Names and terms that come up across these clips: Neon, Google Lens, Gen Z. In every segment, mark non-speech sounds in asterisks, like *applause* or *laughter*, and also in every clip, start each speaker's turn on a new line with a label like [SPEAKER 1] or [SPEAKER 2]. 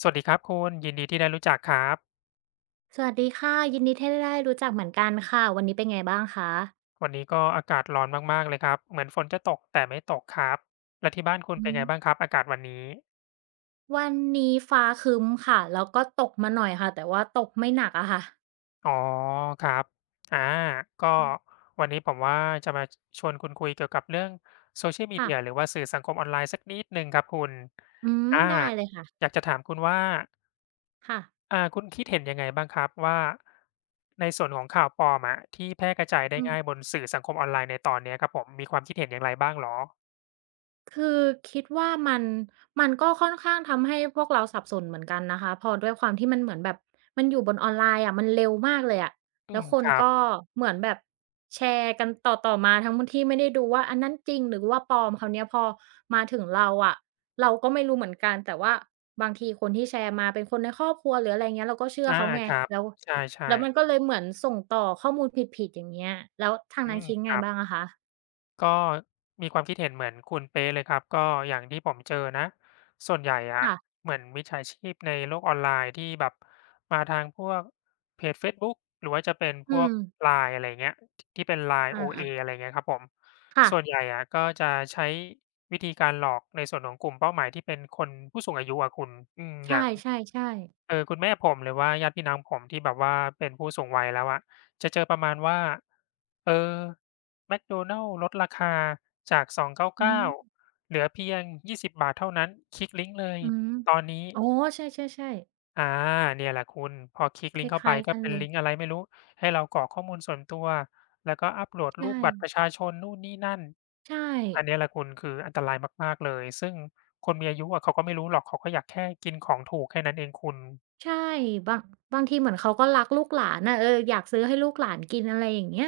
[SPEAKER 1] สวัสดีครับคุณยินดีที่ได้รู้จักครับ
[SPEAKER 2] สวัสดีค่ะยินดีที่ได้รู้จักเหมือนกันค่ะวันนี้เป็นไงบ้างคะ
[SPEAKER 1] วันนี้ก็อากาศร้อนมากๆเลยครับเหมือนฝนจะตกแต่ไม่ตกครับแล้วที่บ้านคุณ
[SPEAKER 2] อื
[SPEAKER 1] เป็น
[SPEAKER 2] ม
[SPEAKER 1] ไงบ้างครับอากาศวันนี้
[SPEAKER 2] วันนี้ฟ้าครึ้มค่ะแล้วก็ตกมาหน่อยค่ะแต่ว่าตกไม่หนักอะค่ะ
[SPEAKER 1] อ๋อครับอาก็
[SPEAKER 2] อืม
[SPEAKER 1] วันนี้ผมว่าจะมาวนคุณคุยเกี่ยวกับเรื่อง Social
[SPEAKER 2] ค่ะ
[SPEAKER 1] Media หรือว่าสื่อสังคมออนไลน์สักนิดหนึ่งครับคุณ
[SPEAKER 2] อืม
[SPEAKER 1] อา
[SPEAKER 2] ได้เลยค่ะ
[SPEAKER 1] อยากจะถามคุณว่า
[SPEAKER 2] ค่ะ
[SPEAKER 1] คุณคิดเห็นยังไงบ้างครับว่าในส่วนของข่าวปลอมอะที่แพร่กระจายได้
[SPEAKER 2] อื
[SPEAKER 1] ง่ายบ
[SPEAKER 2] ม
[SPEAKER 1] นสื่อสังคมออนไลน์ในตอนเนี้ยครับผมมีความคิดเห็นอย่างไรบ้างเหรอ
[SPEAKER 2] คือคิดว่ามันมันก็ค่อนข้างทำให้พวกเราสับสนเหมือนกันนะคะพอด้วยความที่มันเหมือนแบบมันอยู่บนออนไลน์อะมันเร็วมากเลยอะ
[SPEAKER 1] อื
[SPEAKER 2] แล้ว
[SPEAKER 1] ม
[SPEAKER 2] ค
[SPEAKER 1] ค
[SPEAKER 2] น
[SPEAKER 1] รับ
[SPEAKER 2] ก็เหมือนแบบแชร์กันต่อๆมาทั้งที่ไม่ได้ดูว่าอันนั้นจริงหรือว่าปลอมคราวเนี้ยพอมาถึงเราอะเราก็ไม่รู้เหมือนกันแต่ว่าบางทีคนที่แชร์มาเป็นคนในครอบครัวหรืออะไรอย่างเงี้ยเราก็เชื่อ
[SPEAKER 1] อา
[SPEAKER 2] เขาไง
[SPEAKER 1] ครับ
[SPEAKER 2] แล้ว
[SPEAKER 1] ใช่
[SPEAKER 2] แล้วมันก็
[SPEAKER 1] ๆ
[SPEAKER 2] เลยเหมือนส่งต่อข้อมูลผิดๆอย่างเงี้ยแล้วทาง
[SPEAKER 1] อื
[SPEAKER 2] นั้น
[SPEAKER 1] ม
[SPEAKER 2] คิด
[SPEAKER 1] ค
[SPEAKER 2] ไง
[SPEAKER 1] รับ
[SPEAKER 2] บ้างอะคะ
[SPEAKER 1] ก็มีความคิดเห็นเหมือนคุณเป๊ะเลยครับก็อย่างที่ผมเจอนะส่วนใหญ่อะ
[SPEAKER 2] ค่ะ
[SPEAKER 1] เหมือนมิจฉาชีพในโลกออนไลน์ที่แบบมาทางพวกเพจเฟซบุ๊กหรือว่าจะเป็นพ
[SPEAKER 2] อื
[SPEAKER 1] วก
[SPEAKER 2] ม
[SPEAKER 1] LINE อะไรเงี้ยที่เป็น LINE
[SPEAKER 2] อา
[SPEAKER 1] OA อะไรเงี้ยครับผม
[SPEAKER 2] ๆค่ะ
[SPEAKER 1] ส่วนใหญ่อะก็จะใช้วิธีการหลอกในส่วนของกลุ่มเป้าหมายที่เป็นคนผู้สูงอายุอะคุณอืมอ
[SPEAKER 2] ใช่
[SPEAKER 1] ย่าง
[SPEAKER 2] ใช่ใช่
[SPEAKER 1] คือคุณแม่ผมหรือว่าญาติพี่น้องผมที่แบบว่าเป็นผู้สูงวัยแล้วอะจะเจอประมาณว่าเออแมคโดนัลด์ลดราคาจาก2.99
[SPEAKER 2] อื
[SPEAKER 1] เก้าสิ
[SPEAKER 2] ม
[SPEAKER 1] บเก้าเหลือเพียงยี่สิบ20เท่านั้นคลิกลิงก์เลย
[SPEAKER 2] อืม
[SPEAKER 1] ตอนนี้
[SPEAKER 2] อ๋อใช่ๆๆ
[SPEAKER 1] อาเนี่ยแหละคุณพอคลิก
[SPEAKER 2] ค
[SPEAKER 1] ลิ
[SPEAKER 2] ล
[SPEAKER 1] งก์เข้าไป
[SPEAKER 2] ้ายๆ
[SPEAKER 1] ก็
[SPEAKER 2] กัน
[SPEAKER 1] เป็น
[SPEAKER 2] เลย
[SPEAKER 1] ลิงก์อะไรไม่รู้ให้เรากรอกข้อมูลส่วนตัวแล้วก็อัปโหลด
[SPEAKER 2] ใช่
[SPEAKER 1] รูปบัตรประชาชนนู่นนี่นั่น
[SPEAKER 2] ใช่
[SPEAKER 1] อันเนี้ยแหละคุณคืออันตรายมากๆเลยซึ่งคนมีอายุอะเขาก็ไม่รู้หรอกเขาก็อยากแค่กินของถูกแค่นั้นเองคุณ
[SPEAKER 2] ใช่บางบางทีเหมือนเขาก็รักลูกหลานน่ะเอออยากซื้อให้ลูกหลานกินอะไรอย่างเงี้ย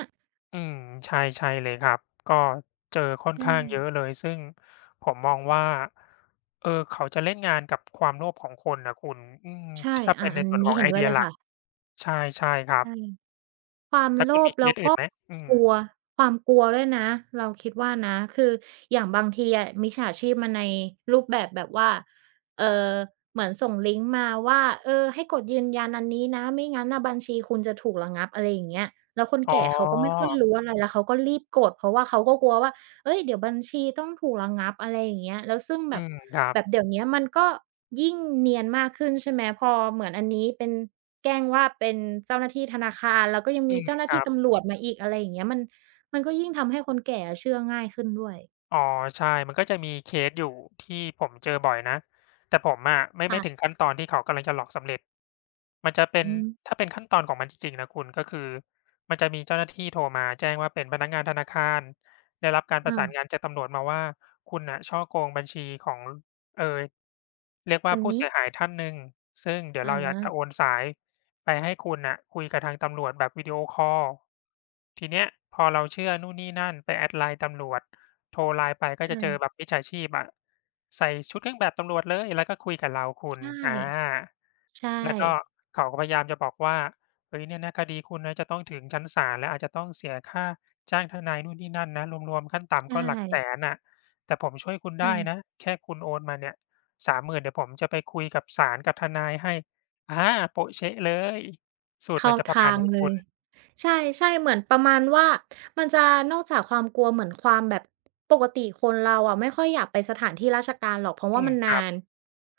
[SPEAKER 1] อืมใช่ใช่เลยครับก็เจอค่อน
[SPEAKER 2] ใช
[SPEAKER 1] ข้างเยอะ
[SPEAKER 2] ่
[SPEAKER 1] เลยซึ่งผมมองว่าเออเขาจะเล่นงานกับความโลภของคนน่ะคุณอืม
[SPEAKER 2] ใช่
[SPEAKER 1] ถ้า
[SPEAKER 2] อา
[SPEAKER 1] เป็นใน
[SPEAKER 2] อัน
[SPEAKER 1] ส่วนข
[SPEAKER 2] นี้
[SPEAKER 1] อง
[SPEAKER 2] เห็
[SPEAKER 1] ไอ
[SPEAKER 2] นด้ว
[SPEAKER 1] เดี
[SPEAKER 2] ย
[SPEAKER 1] ย
[SPEAKER 2] เล
[SPEAKER 1] ห
[SPEAKER 2] ย
[SPEAKER 1] ลัก
[SPEAKER 2] ค่ะ
[SPEAKER 1] ใช่ใช่ครับ
[SPEAKER 2] ใช่ ความ
[SPEAKER 1] แล้ว
[SPEAKER 2] โล
[SPEAKER 1] คุณมี
[SPEAKER 2] ภ
[SPEAKER 1] เค
[SPEAKER 2] แล้ว
[SPEAKER 1] สอื่น
[SPEAKER 2] ก็
[SPEAKER 1] ไหมอืม
[SPEAKER 2] กลัวความกลัวด้วยนะเราคิดว่านะคืออย่างบางทีอะมิจฉาชีพมาในรูปแบบแบบว่าเอ่อเหมือนส่งลิงก์มาว่าเออให้กดยืนยันอันนี้นะไม่งั้นน่ะบัญชีคุณจะถูกระงับอะไรอย่างเงี้ยแล้วคน
[SPEAKER 1] อ๋อ
[SPEAKER 2] แก่เขาก็ไม่ค่อยรู้อะไรแล้วเขาก็รีบกดเพราะว่าเขาก็กลัวว่า เอ้ยเดี๋ยวบัญชีต้องถูกระงับอะไรอย่างเงี้ยแล้วซึ่งแบ
[SPEAKER 1] อื
[SPEAKER 2] บ
[SPEAKER 1] มครับ
[SPEAKER 2] แบบเดี๋ยวเนี้ยมันก็ยิ่งเนียนมากขึ้นใช่ไหมพอเหมือนอันนี้เป็นแกล้งว่าเป็นเจ้าหน้าที่ธนาคารแล้วก็ยัง
[SPEAKER 1] อื
[SPEAKER 2] มี
[SPEAKER 1] ม
[SPEAKER 2] เจ้าห
[SPEAKER 1] ค
[SPEAKER 2] น้า
[SPEAKER 1] รั
[SPEAKER 2] ที่
[SPEAKER 1] บ
[SPEAKER 2] ตำรวจมาอีกอะไรอย่างเงี้ยมันก็ยิ่งทำให้คนแก่อะเชื่อง่ายขึ้นด้วย
[SPEAKER 1] อ๋อใช่มันก็จะมีเคสอยู่ที่ผมเจอบ่อยนะแต่ผมอะไม่ถึง
[SPEAKER 2] ค่ะ
[SPEAKER 1] ขั้นตอนที่เขากำลังจะหลอกสำเร็จ มันจะเป็น
[SPEAKER 2] อืม
[SPEAKER 1] ถ้าเป็นขั้นตอนของมันจริงๆนะคุณก็คือมันจะมีเจ้าหน้าที่โทรมาแจ้งว่าเป็นพนักงานธนาคารได้รับการประ
[SPEAKER 2] อา
[SPEAKER 1] สานงานจากตำรวจมาว่าคุณน่ะฉ้อโกงบัญชีของเอ่อเรียก
[SPEAKER 2] ค
[SPEAKER 1] ว่า
[SPEAKER 2] น
[SPEAKER 1] ผู้
[SPEAKER 2] นี้
[SPEAKER 1] เสียหายท่านหนึ่งซึ่งเดี๋ยว
[SPEAKER 2] อา
[SPEAKER 1] เราอยากจะโอนสายไปให้คุณน่ะคุยกับทางตำรวจแบบวิดีโอคอลทีเนี้ยพอเราเชื่อนู่นนี่นั่นไป add LINE ตำรวจ โทรไลน์ไปก็จะ
[SPEAKER 2] ใช่
[SPEAKER 1] เจอแบบมิจฉาชีพอะใส่ชุดเครื่องแบบตำรวจเลยแล้วก็คุยกับเราคุณ
[SPEAKER 2] ใช่
[SPEAKER 1] อา
[SPEAKER 2] ใช่
[SPEAKER 1] แล้วก็เขาก็พยายามจะบอกว่าเฮ้ยเนี่ยนะคดีคุณนะจะต้องถึงชั้นศาลและอาจจะต้องเสียค่าจ้างทนายนู่นนี่นั่นนะรวมๆขั้นต่ำ
[SPEAKER 2] ใช่
[SPEAKER 1] ก็หลักแสนน่ะแต่ผมช่วยคุณได้นะ
[SPEAKER 2] ใช่
[SPEAKER 1] แค่คุณโอนมาเนี่ยสามหมื่นเดี๋ยวผมจะไปคุยกับศาลกับทนายให้อาโป๊ะเช๊ะเลยสูตรมั
[SPEAKER 2] เข้า
[SPEAKER 1] นจะประมาณ
[SPEAKER 2] ทาง
[SPEAKER 1] นี้
[SPEAKER 2] เล
[SPEAKER 1] คุณ
[SPEAKER 2] ยใช่ใช่เหมือนประมาณว่ามันจะนอกจากความกลัวเหมือนความแบบปกติคนเราอะไม่ค่อยอยากไปสถานที่ราชการหรอกเพราะ
[SPEAKER 1] อื
[SPEAKER 2] ว่า
[SPEAKER 1] ม
[SPEAKER 2] มัน
[SPEAKER 1] ครั
[SPEAKER 2] นา
[SPEAKER 1] บ
[SPEAKER 2] น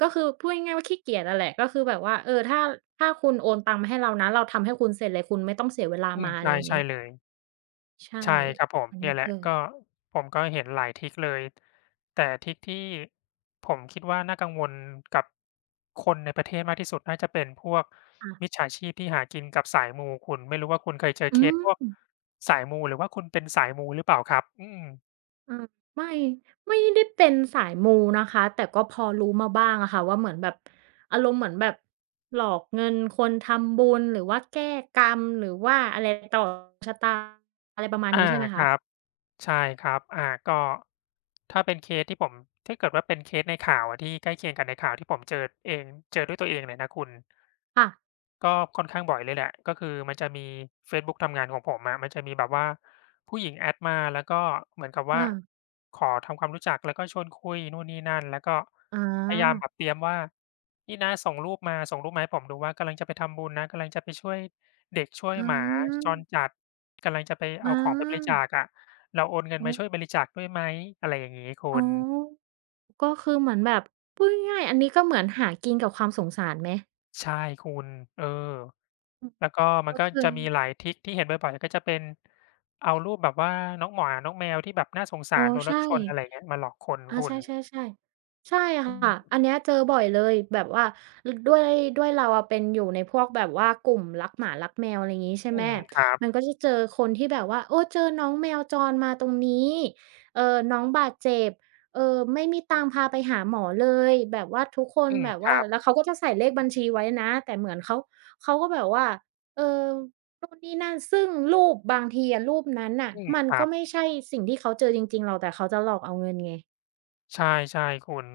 [SPEAKER 2] ก็คือพูดง่ายๆว่าขี้เกียจอะแหละก็คือแบบว่าเออถ้าคุณโอนตังค์มาให้เรานะเราทำให้คุณเสร็จเลยคุณไม่ต้องเสียเวลา
[SPEAKER 1] อืม
[SPEAKER 2] มาอะ
[SPEAKER 1] ใช่
[SPEAKER 2] ไรอย่าง
[SPEAKER 1] ใช่
[SPEAKER 2] เงี้ย
[SPEAKER 1] เลย
[SPEAKER 2] ใช่
[SPEAKER 1] ใช่ครับผม
[SPEAKER 2] อัน
[SPEAKER 1] เนี่
[SPEAKER 2] นี้
[SPEAKER 1] ยแห
[SPEAKER 2] เจ
[SPEAKER 1] ละ
[SPEAKER 2] อ
[SPEAKER 1] ก็ผมก็เห็นหลายทริกเลยแต่ทริกที่ผมคิดว่าน่ากังวลกับคนในประเทศมากที่สุดน่าจะเป็นพวกมิจ
[SPEAKER 2] ค่ะ
[SPEAKER 1] ฉาชีพที่หากินกับสายมูคุณไม่รู้ว่าคุณเคยเจอเค
[SPEAKER 2] อื
[SPEAKER 1] ส
[SPEAKER 2] ม
[SPEAKER 1] พวกสายมูหรือว่าคุณเป็นสายมูหรือเปล่าครับอืม
[SPEAKER 2] อาไม่ไม่ได้เป็นสายมูนะคะแต่ก็พอรู้มาบ้างอะค่ะว่าเหมือนแบบอารมณ์เหมือนแบบหลอกเงินคนทำบุญหรือว่าแก้กรรมหรือว่าอะไรต่อชะตาอะไรประมาณนี้
[SPEAKER 1] อา
[SPEAKER 2] ใช่ไหม
[SPEAKER 1] ค
[SPEAKER 2] คะ
[SPEAKER 1] รับใช่ครับอาก็ถ้าเป็นเคสที่ผมถ้าเกิดว่าเป็นเคสในข่าวอะที่ใกล้เคียงกับในข่าวที่ผมเจอเองเจอด้วยตัวเองเลยนะคุณ
[SPEAKER 2] ค่ะ
[SPEAKER 1] ก็ค่อนข้างบ่อยเลยแหละก็คือมันจะมีเฟซบุ๊กทำงานของผมอะมันจะมีแบบว่าผู้หญิงแอดมาแล้วก็เหมือนกับว่า
[SPEAKER 2] อา
[SPEAKER 1] ขอทำความรู้จักแล้วก็ชวนคุยนู่นนี่นั่นแล้วก็
[SPEAKER 2] อ
[SPEAKER 1] พยายามแบ
[SPEAKER 2] า
[SPEAKER 1] บเตรียมว่านี่นะส่งรูปมาส่งรูปมาให้ผมดูว่ากำลังจะไปทำบุญนะกำลังจะไปช่วยเด็กช่วย
[SPEAKER 2] อาอ
[SPEAKER 1] หมา
[SPEAKER 2] า
[SPEAKER 1] จรจัดกำลังจะไปเอาของไปบริจาคอะเราโอนเงิน
[SPEAKER 2] อือ
[SPEAKER 1] มาช่วยบริจาคด้วยไหมอะไรอย่างงี้คุ
[SPEAKER 2] อ๋อ
[SPEAKER 1] ณ
[SPEAKER 2] ก็คือเหมือนแบบพูดง่ายๆอันนี้ก็เหมือนหากินกับความสงสารไหม
[SPEAKER 1] ใช่คุณเออ
[SPEAKER 2] อืม
[SPEAKER 1] แล้วก็มัน
[SPEAKER 2] ก็
[SPEAKER 1] ก็
[SPEAKER 2] คือ
[SPEAKER 1] จะมีหลายทริกที่เห็นบ่อยๆก็จะเป็นเอารูปแบบว่าน้องหมาน้องแมวที่แบบน่าสง
[SPEAKER 2] อ๋
[SPEAKER 1] สา
[SPEAKER 2] อ
[SPEAKER 1] รโดนร
[SPEAKER 2] ใช่
[SPEAKER 1] ถชนอะไรอย่างเงี้ยมาหลอกคน
[SPEAKER 2] อา
[SPEAKER 1] คุ
[SPEAKER 2] ใช
[SPEAKER 1] ณ
[SPEAKER 2] ่ๆๆใช่
[SPEAKER 1] อื
[SPEAKER 2] ค่ะ
[SPEAKER 1] ม
[SPEAKER 2] อันเนี้ยเจอบ่อยเลยแบบว่าลด้วยด้วยเราอะเป็นอยู่ในพวกแบบว่ากลุ่มรักหมารักแมวอะไรอย่างงี้ใช่
[SPEAKER 1] อื
[SPEAKER 2] ไหม
[SPEAKER 1] มครับ
[SPEAKER 2] มันก็จะเจอคนที่แบบว่าโอ้เจอน้องแมวจรมาตรงนี้เอ่อน้องบาดเจ็บเอ่อไม่มีตังค์พาไปหาหมอเลยแบบว่าทุกคน
[SPEAKER 1] อืม
[SPEAKER 2] แบบ
[SPEAKER 1] ครั
[SPEAKER 2] ว่า
[SPEAKER 1] บ
[SPEAKER 2] แล้วเขาก็จะใส่เลขบัญชีไว้นะแต่เหมือนเขาก็แบบว่าเออนู่นนี่นั่นซึ่งรูปบางทีอะรูปนั้นน่ะ
[SPEAKER 1] อืม
[SPEAKER 2] มัน
[SPEAKER 1] ครั
[SPEAKER 2] ก็
[SPEAKER 1] บ
[SPEAKER 2] ไม่ใช่สิ่งที่เขาเจอจริงๆหรอกแต่เขาจะหลอกเอาเงินไง
[SPEAKER 1] ใช่ๆคุณ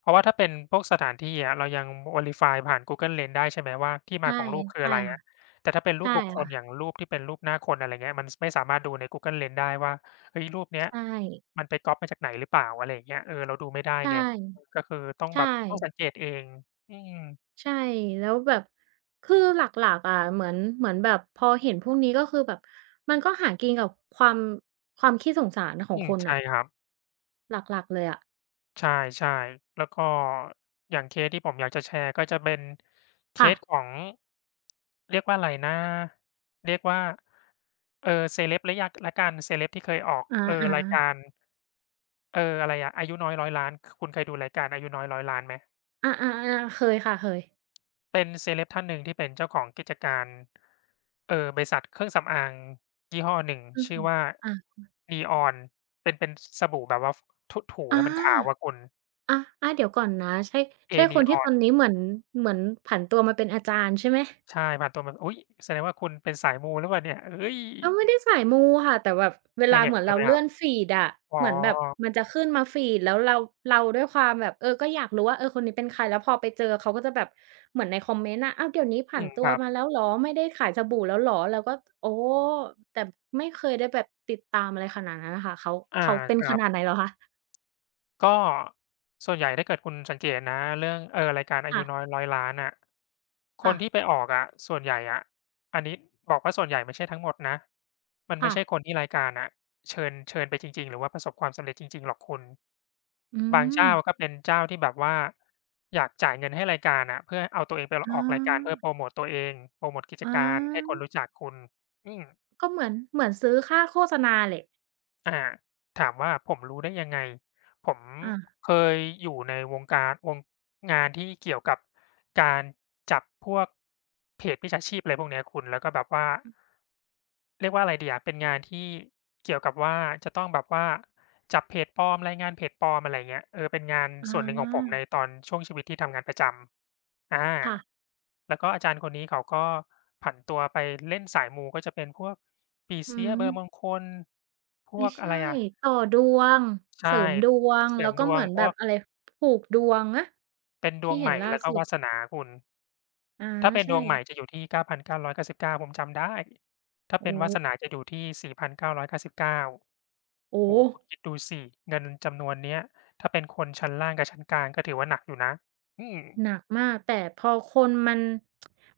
[SPEAKER 1] เพราะว่าถ้าเป็นพวกสถานที่อะเรายัง Verify ผ่าน Google Lens ได้ใช่ไหมว่าที่มา
[SPEAKER 2] ใช่
[SPEAKER 1] ของรูปคือ
[SPEAKER 2] ใช่
[SPEAKER 1] อะไรอะ
[SPEAKER 2] ค่ะ
[SPEAKER 1] แต่ถ้าเป็นรูป
[SPEAKER 2] ใช่
[SPEAKER 1] บุคคลอย่าง
[SPEAKER 2] ค่ะ
[SPEAKER 1] รูปที่เป็นรูปหน้าคนอะไรเงี้ยมันสไม่สามารถดูใน Google Lens ได้ว่าเฮ้ยรูปเนี้ย
[SPEAKER 2] ใช่
[SPEAKER 1] มันไปก๊อปมาจากไหนหรือเปล่าอะไรอย่างเงี้ยเออเราดูไม่ได้
[SPEAKER 2] ใช่
[SPEAKER 1] ไงก็คือต้องแบ
[SPEAKER 2] ใช่
[SPEAKER 1] บต้องสังเกตเองอืม
[SPEAKER 2] ใช่แล้วแบบคือหลักๆอะเหมือนเหมือนแบบพอเห็นพวกนี้ก็คือแบบมันก็หากินกับความความขี้สงสารขอ
[SPEAKER 1] อื
[SPEAKER 2] ง
[SPEAKER 1] ม
[SPEAKER 2] คน
[SPEAKER 1] ใช่
[SPEAKER 2] น่ะ
[SPEAKER 1] ครับ
[SPEAKER 2] หลักๆเลยอะ
[SPEAKER 1] ใช่ๆแล้วก็อย่างเคสที่ผมอยากจะแชร์ก็จะเป็นเค
[SPEAKER 2] ค่ะ
[SPEAKER 1] สของเรียกว่าอะไรนะเรียกว่าเซเลบแล้วยากแล้วกันเซเลบที่เคยออก
[SPEAKER 2] อา
[SPEAKER 1] ราย
[SPEAKER 2] ๆ
[SPEAKER 1] การอะไรอะอายุน้อยร้อยล้านคคุณเคยดูรายการอายุน้อย1้อยล้านไหม
[SPEAKER 2] อาๆๆเคยค่ะเคย
[SPEAKER 1] เป็นเซเลบท่านหนึ่งที่เป็นเจ้าของกิจการบริษัทเครื่องสำอางยี่ห้อหนึ่ง
[SPEAKER 2] อือ
[SPEAKER 1] ชื่อ
[SPEAKER 2] ฮึ
[SPEAKER 1] ว่า
[SPEAKER 2] อา
[SPEAKER 1] Neon เป็นเป็นสสบู่แบบว่าฟถูถู
[SPEAKER 2] อา
[SPEAKER 1] แล้วมันขาวอะคุณ
[SPEAKER 2] อาอาเดี๋ยวก่อนนะใช่ใช่
[SPEAKER 1] เอ
[SPEAKER 2] คนที่ต
[SPEAKER 1] Neon
[SPEAKER 2] อนนี้เหมือนเหมือนผันตัวมาเป็นอาจารย์ใช่ไหม
[SPEAKER 1] ใช่ผ่านตัวมาอุ๊ยแสดงว่าคุณเป็นสายมูหรือเปล่าเนี่ยเฮ้ย
[SPEAKER 2] เราไม่ได้สายมูค่ะแต่แบบเว
[SPEAKER 1] เคย
[SPEAKER 2] ลา
[SPEAKER 1] เห็
[SPEAKER 2] เห
[SPEAKER 1] น
[SPEAKER 2] มือน
[SPEAKER 1] ใช่
[SPEAKER 2] เรา
[SPEAKER 1] ไหมครั
[SPEAKER 2] เลื่
[SPEAKER 1] บ
[SPEAKER 2] อนฟีดอะ
[SPEAKER 1] อ๋อ
[SPEAKER 2] เหมือนแบบมันจะขึ้นมาฟีดแล้วเราด้วยความแบบเออก็อยากรู้ว่าเออคนนี้เป็นใครแล้วพอไปเจอเขาก็จะแบบเหมือนในคอมเมนต์อะอ้าวเดี๋ยวนี้
[SPEAKER 1] อื
[SPEAKER 2] ผัน
[SPEAKER 1] มค
[SPEAKER 2] ตัว
[SPEAKER 1] รับ
[SPEAKER 2] มาแล้วเหรอไม่ได้ขายสบู่แล้วเหรอเราก็โอ้แต่ไม่เคยได้แบบติดตามอะไรขนาดนั้นน่ะค่ะเขา
[SPEAKER 1] อา
[SPEAKER 2] เขาเป็
[SPEAKER 1] ค
[SPEAKER 2] นข
[SPEAKER 1] รับ
[SPEAKER 2] นาดไหนเหรอคะ
[SPEAKER 1] ก็ส่วนใหญ่ถ้าเกิดคุณสังเกตนะเรื่องรายการอายุน้อย
[SPEAKER 2] ค
[SPEAKER 1] ร้อยล้านอะคน
[SPEAKER 2] ่
[SPEAKER 1] ที่ไปออกอะส่วนใหญ่อะอันนี้บอกว่าส่วนใหญ่ไม่ใช่ทั้งหมดนะมันไม่
[SPEAKER 2] ะ
[SPEAKER 1] ใช่
[SPEAKER 2] ๆ
[SPEAKER 1] คน
[SPEAKER 2] ๆ
[SPEAKER 1] ที่รายการอะเชิญไปจริงๆหรือว่าประสบความสำเร็จจริงๆหรอกคุณ
[SPEAKER 2] อื
[SPEAKER 1] บาง
[SPEAKER 2] ม
[SPEAKER 1] เจ้าก็เป็นเจ้าที่แบบว่าอยากจ่ายเงินให้รายการอะเพื่อเอาตัวเองไปอ
[SPEAKER 2] อ๋อ
[SPEAKER 1] อกรายการเพื่อโพรโมตตัวเองโพรโมตกิจ
[SPEAKER 2] อ๋อ
[SPEAKER 1] การให้คนรู้จักคุณอืม
[SPEAKER 2] ก็เหมือนเหมือนซื้อค่าโฆษณาแหละ
[SPEAKER 1] อาถามว่าผมรู้ได้ยังไงผม
[SPEAKER 2] อา
[SPEAKER 1] เคยอยู่ในวงการวงงานที่เกี่ยวกับการจับพวกเพจมิจฉาชีพอะไรพวกเนี้ยคุณแล้วก็แบบว่าเรียกว่าอะไรดีอะเป็นงานที่เกี่ยวกับว่าจะต้องแบบว่าจับเพจปลอมรายงานเพจปลอมอะไรเงี้ยเออเป็นงาน
[SPEAKER 2] อ๋อ
[SPEAKER 1] ส่วนหนึ่งของผมในตอนช่วงชีวิตที่ทำงานประจำอา
[SPEAKER 2] ค่ะ
[SPEAKER 1] แล้วก็อาจารย์คนนี้เขาก็ผันตัวไปเล่นสายมูก็จะเป็นพวกปี
[SPEAKER 2] อื
[SPEAKER 1] เสีย
[SPEAKER 2] ม
[SPEAKER 1] เบอร์มงคลพว
[SPEAKER 2] ไม่
[SPEAKER 1] กอะ
[SPEAKER 2] ใช่
[SPEAKER 1] ไรอะ
[SPEAKER 2] ต่อดวงเสริ
[SPEAKER 1] ใช่
[SPEAKER 2] มดวง
[SPEAKER 1] เสริ
[SPEAKER 2] แล้
[SPEAKER 1] ม
[SPEAKER 2] ว
[SPEAKER 1] ด
[SPEAKER 2] ก็
[SPEAKER 1] ว
[SPEAKER 2] เห
[SPEAKER 1] ง
[SPEAKER 2] มือน
[SPEAKER 1] พ
[SPEAKER 2] แบ
[SPEAKER 1] ว
[SPEAKER 2] บ
[SPEAKER 1] ก
[SPEAKER 2] อะไรผูกดวงนะ
[SPEAKER 1] เป็นดว
[SPEAKER 2] ที่
[SPEAKER 1] งให
[SPEAKER 2] เห็น
[SPEAKER 1] ม่
[SPEAKER 2] ล่า
[SPEAKER 1] แล้วก็
[SPEAKER 2] สุด
[SPEAKER 1] วาสนาคุณ
[SPEAKER 2] อา
[SPEAKER 1] ถ้าเป็นด
[SPEAKER 2] ใช่
[SPEAKER 1] วงใหม่จะอยู่ที่9,999ผมจำได้ถ้าเป็น
[SPEAKER 2] โอ้
[SPEAKER 1] วาสนาจะอยู่ที่4,999
[SPEAKER 2] โอ้
[SPEAKER 1] โอ้
[SPEAKER 2] โฮ
[SPEAKER 1] โฮคุณคิดดูสิเงินจำนวนเนี้ยถ้าเป็นคนชั้นล่างกับชั้นกลางก็ถือว่าหนักอยู่นะอืม
[SPEAKER 2] หนักมากแต่พอคนมัน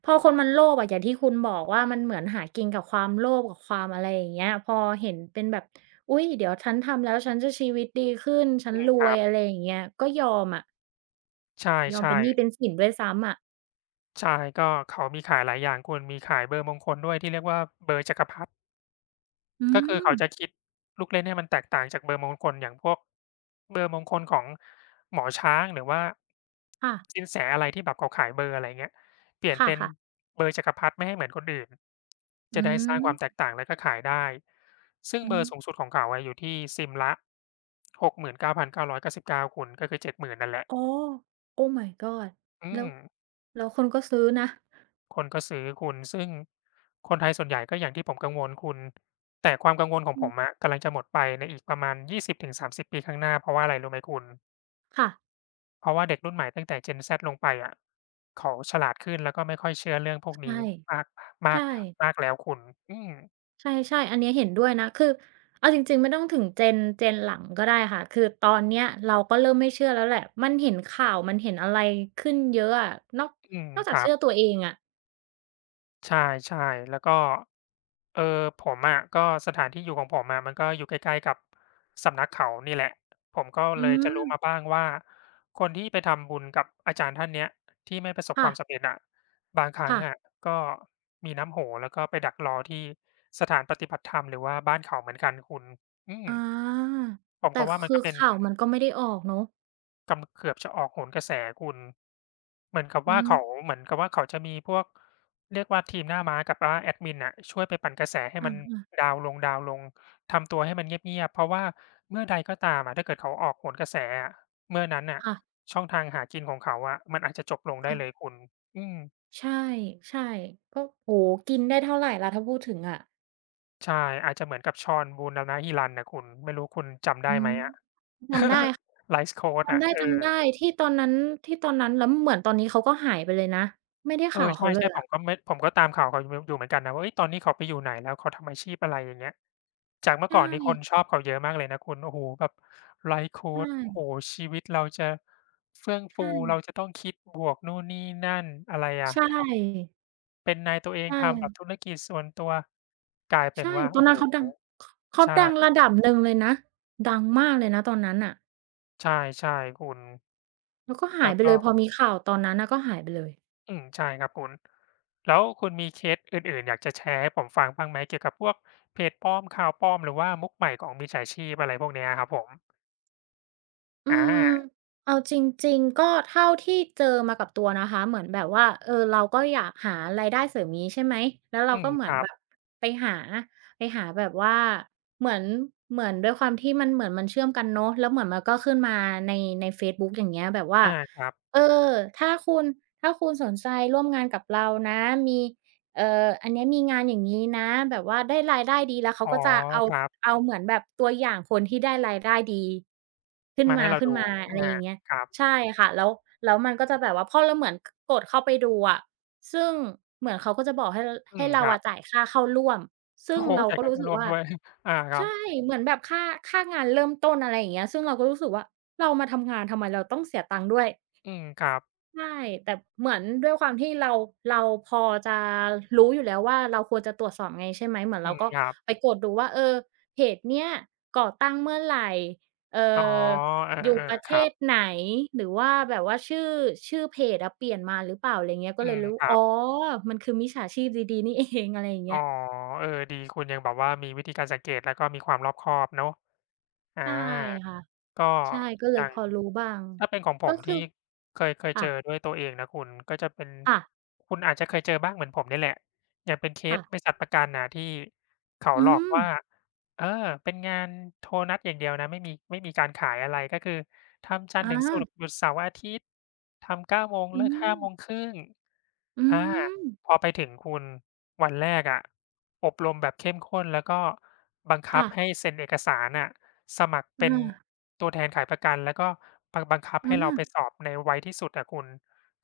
[SPEAKER 2] โลภอะอย่างที่คุณบอกว่ามันเหมือนหากินกับความโลภกับความอะไรอย่างเงี้ยพอเห็นเป็นแบบอุ๊ยเดี๋ยวฉันทำแล้วฉันจะชีวิตดีขึ้นฉั
[SPEAKER 1] อื
[SPEAKER 2] น
[SPEAKER 1] ม
[SPEAKER 2] ร
[SPEAKER 1] ค
[SPEAKER 2] ว
[SPEAKER 1] รั
[SPEAKER 2] ย
[SPEAKER 1] บ
[SPEAKER 2] อะไรอย่างเงี้ยก็ยอมอะ
[SPEAKER 1] ใ
[SPEAKER 2] ยอม
[SPEAKER 1] ช่
[SPEAKER 2] เป็นหนี้เป็น
[SPEAKER 1] ๆ
[SPEAKER 2] สินด้วยซ้ำอะ
[SPEAKER 1] ใช่ก็เขามีขายหลายอย่างคุณมีขายเบอร์มงคลด้วยที่เรียกว่าเบอร์จักรพรรดิ
[SPEAKER 2] อื
[SPEAKER 1] ก็คือ
[SPEAKER 2] ม
[SPEAKER 1] เขาจะคิดลูกเล่นให้มันแตกต่างจากเบอร์มงคลอย่างพวกเบอร์มงคลของหมอช้างหรือว่า
[SPEAKER 2] ค่ะ
[SPEAKER 1] สินแสอะไรที่แบบเขาขายเบอร์อะไรเงี้ยเปลี่ยน
[SPEAKER 2] ค
[SPEAKER 1] เป็น
[SPEAKER 2] ่ะๆ
[SPEAKER 1] เบอร์จักรพรรดิไม่ให้เหมือนคนอื่น
[SPEAKER 2] อื
[SPEAKER 1] จะได้สร้างความแตก
[SPEAKER 2] ม
[SPEAKER 1] ต่างแล้วก็ขายได้ซึ่ง
[SPEAKER 2] อื
[SPEAKER 1] เบอ
[SPEAKER 2] ม
[SPEAKER 1] ร์สูงสุดของเขาอะอยู่ที่ซิมละ69,999คุณก็คือ70,000นนั่นแหละ
[SPEAKER 2] อ๋อ Oh my god
[SPEAKER 1] อื
[SPEAKER 2] แล้ว
[SPEAKER 1] ม
[SPEAKER 2] แล้วคนก็ซื้อนะ
[SPEAKER 1] คนก็ซื้อคุณซึ่งคนไทยส่วนใหญ่ก็อย่างที่ผมกังวลคุณแต่ความกังวลของ
[SPEAKER 2] อื
[SPEAKER 1] ผม
[SPEAKER 2] ม
[SPEAKER 1] อะกำลังจะหมดไปในอีกประมาณ20-30ปีข้างหน้าเพราะว่าอะไรรู้ไหมคุณ
[SPEAKER 2] ค่ะ
[SPEAKER 1] เพราะว่าเด็กรุ่นใหม่ตั้งแต่ Gen Z ลงไปอะเขาฉลาดขึ้นแล้วก็ไม่ค่อยเชื่อเรื่องพวก
[SPEAKER 2] ใช่
[SPEAKER 1] นี้มากมาก
[SPEAKER 2] ใช่
[SPEAKER 1] มากแล้วคุณอืม
[SPEAKER 2] ใช่ๆอันเนี้ยเห็นด้วยนะคือเอาจริงๆไม่ต้องถึงเจนเจนหลังก็ได้ค่ะคือตอนเนี้ยเราก็เริ่มไม่เชื่อแล้วแหละมันเห็นข่าวมันเห็นอะไรขึ้นเยอะอะนอก
[SPEAKER 1] อืม
[SPEAKER 2] นอก
[SPEAKER 1] ค
[SPEAKER 2] จาก
[SPEAKER 1] รับ
[SPEAKER 2] เชื่อตัวเองอะ
[SPEAKER 1] ใช่ๆแล้วก็เอ่อผมอะก็สถานที่อยู่ของผมอะมันก็อยู่ใกล้ๆกับสำนักเขานี่แหละผมก็
[SPEAKER 2] อื
[SPEAKER 1] เลยจะ
[SPEAKER 2] ม
[SPEAKER 1] รู้มาบ้างว่าคนที่ไปทำบุญกับอาจารย์ท่านเนี้ยที่ไม่ประสบค
[SPEAKER 2] ค่
[SPEAKER 1] วามสำเร็จอะบางครั้ง
[SPEAKER 2] ะๆ
[SPEAKER 1] อะก็มีน้ำโหแล้วก็ไปดักรอที่สถานปฏิบัติธรรมหรือว่าบ้านเขาเหมือนกันคุณอืม
[SPEAKER 2] อา
[SPEAKER 1] ผมก็
[SPEAKER 2] แต่
[SPEAKER 1] ว่ามัน
[SPEAKER 2] คื
[SPEAKER 1] ก็
[SPEAKER 2] อ
[SPEAKER 1] เป็น
[SPEAKER 2] ข่าวมันก็ไม่ได้ออกเนาะ
[SPEAKER 1] กำเกือบจะออกโหนกระแสคุณเหมือนกับ
[SPEAKER 2] อื
[SPEAKER 1] ว่า
[SPEAKER 2] ม
[SPEAKER 1] เขาเหมือนกับว่าเขาจะมีพวกเรียกว่าทีมหน้าม้ากับว่าแอดมินน่ะช่วยไปปั่นกระแสให้
[SPEAKER 2] อ
[SPEAKER 1] มัน
[SPEAKER 2] าๆ
[SPEAKER 1] ดาวน์ลงดาวน์ลงทำตัวให้มันเงียบๆเพราะว่าเมื่อใดก็ตามอะถ้าเกิดเขาออกโหนกระแสอะเมื่อนั้นน่ะ
[SPEAKER 2] ค่ะ
[SPEAKER 1] ช่องทางหากินของเขาอะมันอาจจะจบลงได้
[SPEAKER 2] ก็
[SPEAKER 1] เลยคุณอืม
[SPEAKER 2] ใช่ๆก็โอ้โฮกินได้เท่าไรล่ะถ้าพูดถึงอะ
[SPEAKER 1] ใช่อาจจะเหมือนกับชอนบูรณฮิรัญน่ะคุณไม่รู้คุณจำได้
[SPEAKER 2] อื
[SPEAKER 1] ไหม
[SPEAKER 2] ม
[SPEAKER 1] อะ *laughs* ไลฟ์โค้ชอะ
[SPEAKER 2] จำได้
[SPEAKER 1] เออ
[SPEAKER 2] จำได้ที่ตอนนั้นแล้วเหมือนตอนนี้เขาก็หายไปเลยนะไม่ได้
[SPEAKER 1] เออ
[SPEAKER 2] ข่าว
[SPEAKER 1] ใช
[SPEAKER 2] เขาเล
[SPEAKER 1] ่
[SPEAKER 2] ย
[SPEAKER 1] ๆผ
[SPEAKER 2] อะ
[SPEAKER 1] มก็ไม่ผมก็ตามข่าวเขาอยู่เหมือนกันนะว่าเฮ้ยตอนนี้เขาไปอยู่ไหนแล้วเขาทำอาชีพอะไรอย่างเงี้ยจากเมื่อ
[SPEAKER 2] ใช่
[SPEAKER 1] ก่อนนี่คนชอบเขาเยอะมากเลยนะคุณโอ้โฮแบบไลฟ์โค
[SPEAKER 2] ใ
[SPEAKER 1] ชโอ้โฮ
[SPEAKER 2] ช่
[SPEAKER 1] ชีวิตเราจะเฟื่องฟู
[SPEAKER 2] ใช่
[SPEAKER 1] เราจะต้องคิดบวกนู่นนี่นั่นอะไรอะ
[SPEAKER 2] ใช
[SPEAKER 1] ท
[SPEAKER 2] ่
[SPEAKER 1] ำเป็นนายตัวเองทำแบบ
[SPEAKER 2] ใช่
[SPEAKER 1] ธุรกิจส่วนตัวกลายเป็น
[SPEAKER 2] ใช่
[SPEAKER 1] ว่า
[SPEAKER 2] ตอ
[SPEAKER 1] โอ้
[SPEAKER 2] น
[SPEAKER 1] โฮ
[SPEAKER 2] นั้นเขาดังขเขาดัง
[SPEAKER 1] ใช่
[SPEAKER 2] ระดับหนึ่งเลยนะดังมากเลยนะตอนนั้นน่ะ
[SPEAKER 1] ใช่ๆคุณ
[SPEAKER 2] แล้วก็หา
[SPEAKER 1] แล้
[SPEAKER 2] ย
[SPEAKER 1] ว
[SPEAKER 2] ไป
[SPEAKER 1] ก็
[SPEAKER 2] เลยพอมีข่าวตอนนั้นน่ะก็หายไปเลย
[SPEAKER 1] อืมใช่ครับคุณแล้วคุณมีเคสอื่นๆอยากจะแชร์ให้ผมฟังบ้างไหมเกี่ยวกับพวกเพจปลอมข่าวปลอมหรือว่ามุกใหม่ของมิจฉาชีพอะไรพวกเนี้ยครับผม
[SPEAKER 2] อื
[SPEAKER 1] อา
[SPEAKER 2] มเอาจริงๆก็เท่าที่เจอมากับตัวนะคะ เหมือนแบบว่า เออเราก็อยากหารายได้เสริมนี้ใช่ไหม แล้วเรา
[SPEAKER 1] อืม
[SPEAKER 2] ก็เห
[SPEAKER 1] ค
[SPEAKER 2] มือน
[SPEAKER 1] รับ
[SPEAKER 2] แบบไปหาแบบว่าเหมือนเหมือนด้วยความที่มันเหมือนมันเชื่อมกันเนาะแล้วเหมือนมันก็ขึ้นมาในเฟซบุ๊กอย่างเงี้ยแบบว่า
[SPEAKER 1] อาครับ
[SPEAKER 2] เออถ้าคุณสนใจร่วมงานกับเรานะ มี อันเนี้ยมีงานอย่างงี้นะแบบว่าได้รายได้ดีแล้วเขา
[SPEAKER 1] อ๋อ
[SPEAKER 2] ก็จะเอา
[SPEAKER 1] ครับ
[SPEAKER 2] เอาเหมือนแบบตัวอย่างคนที่ได้รายได้ดีขึ้น
[SPEAKER 1] มาให้
[SPEAKER 2] มา
[SPEAKER 1] เราดู
[SPEAKER 2] อะไรอ
[SPEAKER 1] อา
[SPEAKER 2] ย่างเงี้ย
[SPEAKER 1] ครับ
[SPEAKER 2] ใช่ค่ะแล้วมันก็จะแบบว่าพอเราเหมือนกกดเข้าไปดูอะซึ่งเหมือนเขาก็จะบอก
[SPEAKER 1] อื
[SPEAKER 2] ให้
[SPEAKER 1] ม
[SPEAKER 2] เรา
[SPEAKER 1] ครับ
[SPEAKER 2] อะจ่ายค่าเข้าร่วมซึ่
[SPEAKER 1] โอ้
[SPEAKER 2] ง
[SPEAKER 1] โฮ
[SPEAKER 2] เรา
[SPEAKER 1] จ่าย
[SPEAKER 2] ก็
[SPEAKER 1] ค่า
[SPEAKER 2] รู้
[SPEAKER 1] เข้า
[SPEAKER 2] สึก
[SPEAKER 1] ร่วม
[SPEAKER 2] ว่า
[SPEAKER 1] ด้วย *laughs* อาครั
[SPEAKER 2] ใช่
[SPEAKER 1] บ
[SPEAKER 2] เหมือนแบบค่างานเริ่มต้นอะไรอย่างเงี้ยซึ่งเราก็รู้สึกว่าเรามาทำงานทำไมเราต้องเสียตังค์ด้วย
[SPEAKER 1] อืมครับ
[SPEAKER 2] ใช่แต่เหมือนด้วยความที่เราเราพอจะรู้อยู่แล้วว่าเราควรจะตรวจสอบไงใช่ไหมเหมือน
[SPEAKER 1] อื
[SPEAKER 2] เรา
[SPEAKER 1] ม
[SPEAKER 2] ก็
[SPEAKER 1] ครับ
[SPEAKER 2] ไปกดดูว่าเออเพจเนี้ยก่อตั้งเมื่อไหรเอ่อ
[SPEAKER 1] อ๋อเอ
[SPEAKER 2] อยู่
[SPEAKER 1] อ
[SPEAKER 2] ประ
[SPEAKER 1] ๆค
[SPEAKER 2] เท
[SPEAKER 1] รับ
[SPEAKER 2] ศไหนหรือว่าแบบว่าชื่อเพจอะเปลี่ยนมาหรือเปล่าอะไรเงี้ยก็
[SPEAKER 1] อื
[SPEAKER 2] เลย
[SPEAKER 1] ม
[SPEAKER 2] รู้
[SPEAKER 1] ครั
[SPEAKER 2] อ๋อ
[SPEAKER 1] บ
[SPEAKER 2] มันคือมิจฉาชีพดีๆนี่เองอะไรอย่าง
[SPEAKER 1] อ๋
[SPEAKER 2] เงี้
[SPEAKER 1] อ
[SPEAKER 2] ย
[SPEAKER 1] เออดีคุณยังแบบว่ามีวิธีการสังเกตแล้วก็มีความรอบคอบเนาะอา
[SPEAKER 2] ใช่ค่ะ
[SPEAKER 1] ก็
[SPEAKER 2] ใช่ก็เล
[SPEAKER 1] อ
[SPEAKER 2] ย
[SPEAKER 1] ย่าง
[SPEAKER 2] พอรู้บ้าง
[SPEAKER 1] ถ้าเป็นของผ
[SPEAKER 2] ก็
[SPEAKER 1] ม
[SPEAKER 2] คื
[SPEAKER 1] ที่
[SPEAKER 2] อ
[SPEAKER 1] เคยเจอ
[SPEAKER 2] ค่ะ
[SPEAKER 1] ด้วยตัวเองนะคุณก็จะเป็น
[SPEAKER 2] ค่ะ
[SPEAKER 1] คุณอาจจะเคยเจอบ้างเหมือนผมนี่แหละอย่างเป็นเคส
[SPEAKER 2] ค่ะ
[SPEAKER 1] บริษัทประกันน่ะที่เขาห
[SPEAKER 2] อื
[SPEAKER 1] ลอก
[SPEAKER 2] ม
[SPEAKER 1] ว่าเออเป็นงานโทรนัดอย่างเดียวนะไม่มีการขายอะไรก็คือทำจัน
[SPEAKER 2] อ
[SPEAKER 1] ทร์ถึงศุกร์
[SPEAKER 2] า
[SPEAKER 1] หยุดเสาร์อาทิตย์ทำ9โมง
[SPEAKER 2] อื
[SPEAKER 1] เลิกห้า
[SPEAKER 2] ม
[SPEAKER 1] โมงครึ่ง
[SPEAKER 2] อื
[SPEAKER 1] อา
[SPEAKER 2] ม
[SPEAKER 1] พอไปถึงคุณวันแรกอะอบรมแบบเข้มข้นแล้วก็บังคับ
[SPEAKER 2] ค่ะ
[SPEAKER 1] ให้เซ็นเอกสารน่ะ สมัครเป็น
[SPEAKER 2] อา
[SPEAKER 1] ตัวแทนขายประกันแล้วก็บังคับให้
[SPEAKER 2] อา
[SPEAKER 1] เราไปสอบในไวที่สุดอะคุณ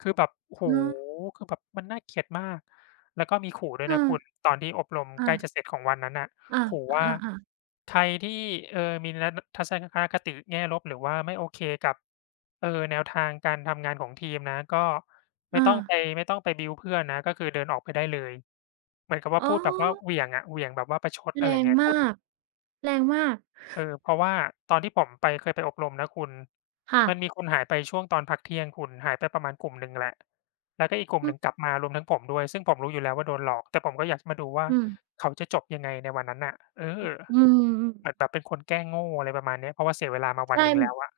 [SPEAKER 1] คือแบบโอ้โฮ
[SPEAKER 2] อ๋อ
[SPEAKER 1] คือแบบมันน่าเกลียดมากแล้วก็มีขู่ด้วยนะ
[SPEAKER 2] อา
[SPEAKER 1] คุณตอนที่อบรมใก
[SPEAKER 2] อา
[SPEAKER 1] ล้จะเสร็จของวันนั้นน่ะ
[SPEAKER 2] อา
[SPEAKER 1] ขู่ว่า
[SPEAKER 2] อาอา
[SPEAKER 1] ใครที่มีนัดทัศนคคติแง่ลบหรือว่าไม่โอเคกับแนวทางการทำงานของทีมนะก็ไม่ต้องไปไม่ต้องไปบิลเพื่อนนะก็คือเดินออกไปได้เลยเหมือนกับว่า
[SPEAKER 2] อ๋อ
[SPEAKER 1] พูดแบบว่าเหวี่ยงอะเหวี่ยงแบบว่าประชดอะ
[SPEAKER 2] แร
[SPEAKER 1] ไร
[SPEAKER 2] ง
[SPEAKER 1] เงี้ยคุณ
[SPEAKER 2] มากแรงมาก
[SPEAKER 1] เออเพราะว่าตอนที่ผมไปเคยไปอบรมนะคุณ
[SPEAKER 2] ค่ะ
[SPEAKER 1] มันมีคนหายไปช่วงตอนพักเที่ยงคุณหายไปประมาณกลุ่มหนึ่งแหละแล้วก็อีกกลุ่มห
[SPEAKER 2] อื
[SPEAKER 1] นึ่
[SPEAKER 2] ม
[SPEAKER 1] งกลับมารวมทั้งผมด้วยซึ่งผมรู้อยู่แล้วว่าโดนหลอกแต่ผมก็อยากจะมาดูว่า
[SPEAKER 2] อืม
[SPEAKER 1] เขาจะจบยังไงในวันนั้นน่ะเออ
[SPEAKER 2] อืม
[SPEAKER 1] เหมือนแบบเป็นคนแกล้งโง่อะไรประมาณเนี้ยเพราะว่าเสียเวลามาวัน
[SPEAKER 2] ใช่
[SPEAKER 1] หนึ่งแล้วอะ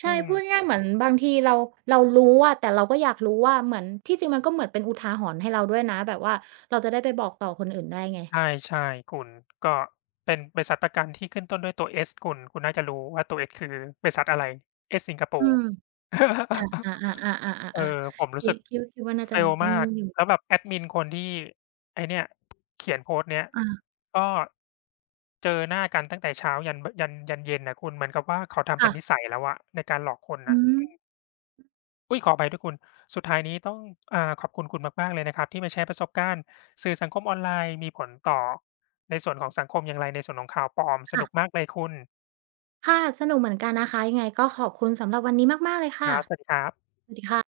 [SPEAKER 2] ใช่
[SPEAKER 1] อืม
[SPEAKER 2] พูดง่ายๆเหมือนบางทีเรารู้อะแต่เราก็อยากรู้ว่าเหมือนที่จริงมันก็เหมือนเป็นอุทาหรณ์ให้เราด้วยนะแบบว่าเราจะได้ไปบอกต่อคนอื่นได้ไง
[SPEAKER 1] ใช่ๆคุณก็เป็นบริษัทประกันที่ขึ้นต้นด้วยตัว S คุณคุณน่าจะรู้ว่าตัว S คือบริษัทอะไร S สิงคโป
[SPEAKER 2] อื
[SPEAKER 1] ร์
[SPEAKER 2] ม
[SPEAKER 1] *laughs*
[SPEAKER 2] อาๆๆ
[SPEAKER 1] เออผม
[SPEAKER 2] ๆๆๆ
[SPEAKER 1] รู้
[SPEAKER 2] คิ
[SPEAKER 1] สึ
[SPEAKER 2] ด
[SPEAKER 1] ก
[SPEAKER 2] คิดว่าน่าจะ
[SPEAKER 1] fail
[SPEAKER 2] ไอ้
[SPEAKER 1] มา
[SPEAKER 2] นี่
[SPEAKER 1] ก
[SPEAKER 2] อยู่
[SPEAKER 1] แล้วแบบแอดมินคนที่ไอ้เนี่ยเขียนโพสต์เนี้ย
[SPEAKER 2] อา
[SPEAKER 1] ก็เจอหน้ากันตั้งแต่เช้ายันเย็นน่ะคุณเหมือนกับว่าเขาทำเป็นนิ
[SPEAKER 2] ค่ะ
[SPEAKER 1] สัยแล้วอะในการหลอกคน
[SPEAKER 2] อื
[SPEAKER 1] น่ะ
[SPEAKER 2] ม
[SPEAKER 1] อุ๊ยขออภัยด้วยคุณสุดท้ายนี้ต้องขอบคุณคุณมากๆเลยนะครับที่มาแชร์ประสบการณ์สื่อสังคมออนไลน์มีผลต่อในส่วนของสังคมอย่างไรในส่วนของข่าวปลอมสนุก
[SPEAKER 2] ค่ะ
[SPEAKER 1] มากเลยคุณ
[SPEAKER 2] ค่ะสนุกเหมือนกันนะคะยังไงก็ขอบคุณสำหรับวันนี้มากๆเลย
[SPEAKER 1] ค
[SPEAKER 2] ค่ะ
[SPEAKER 1] รับสวัสดีครับ
[SPEAKER 2] สวัสดีค่ะ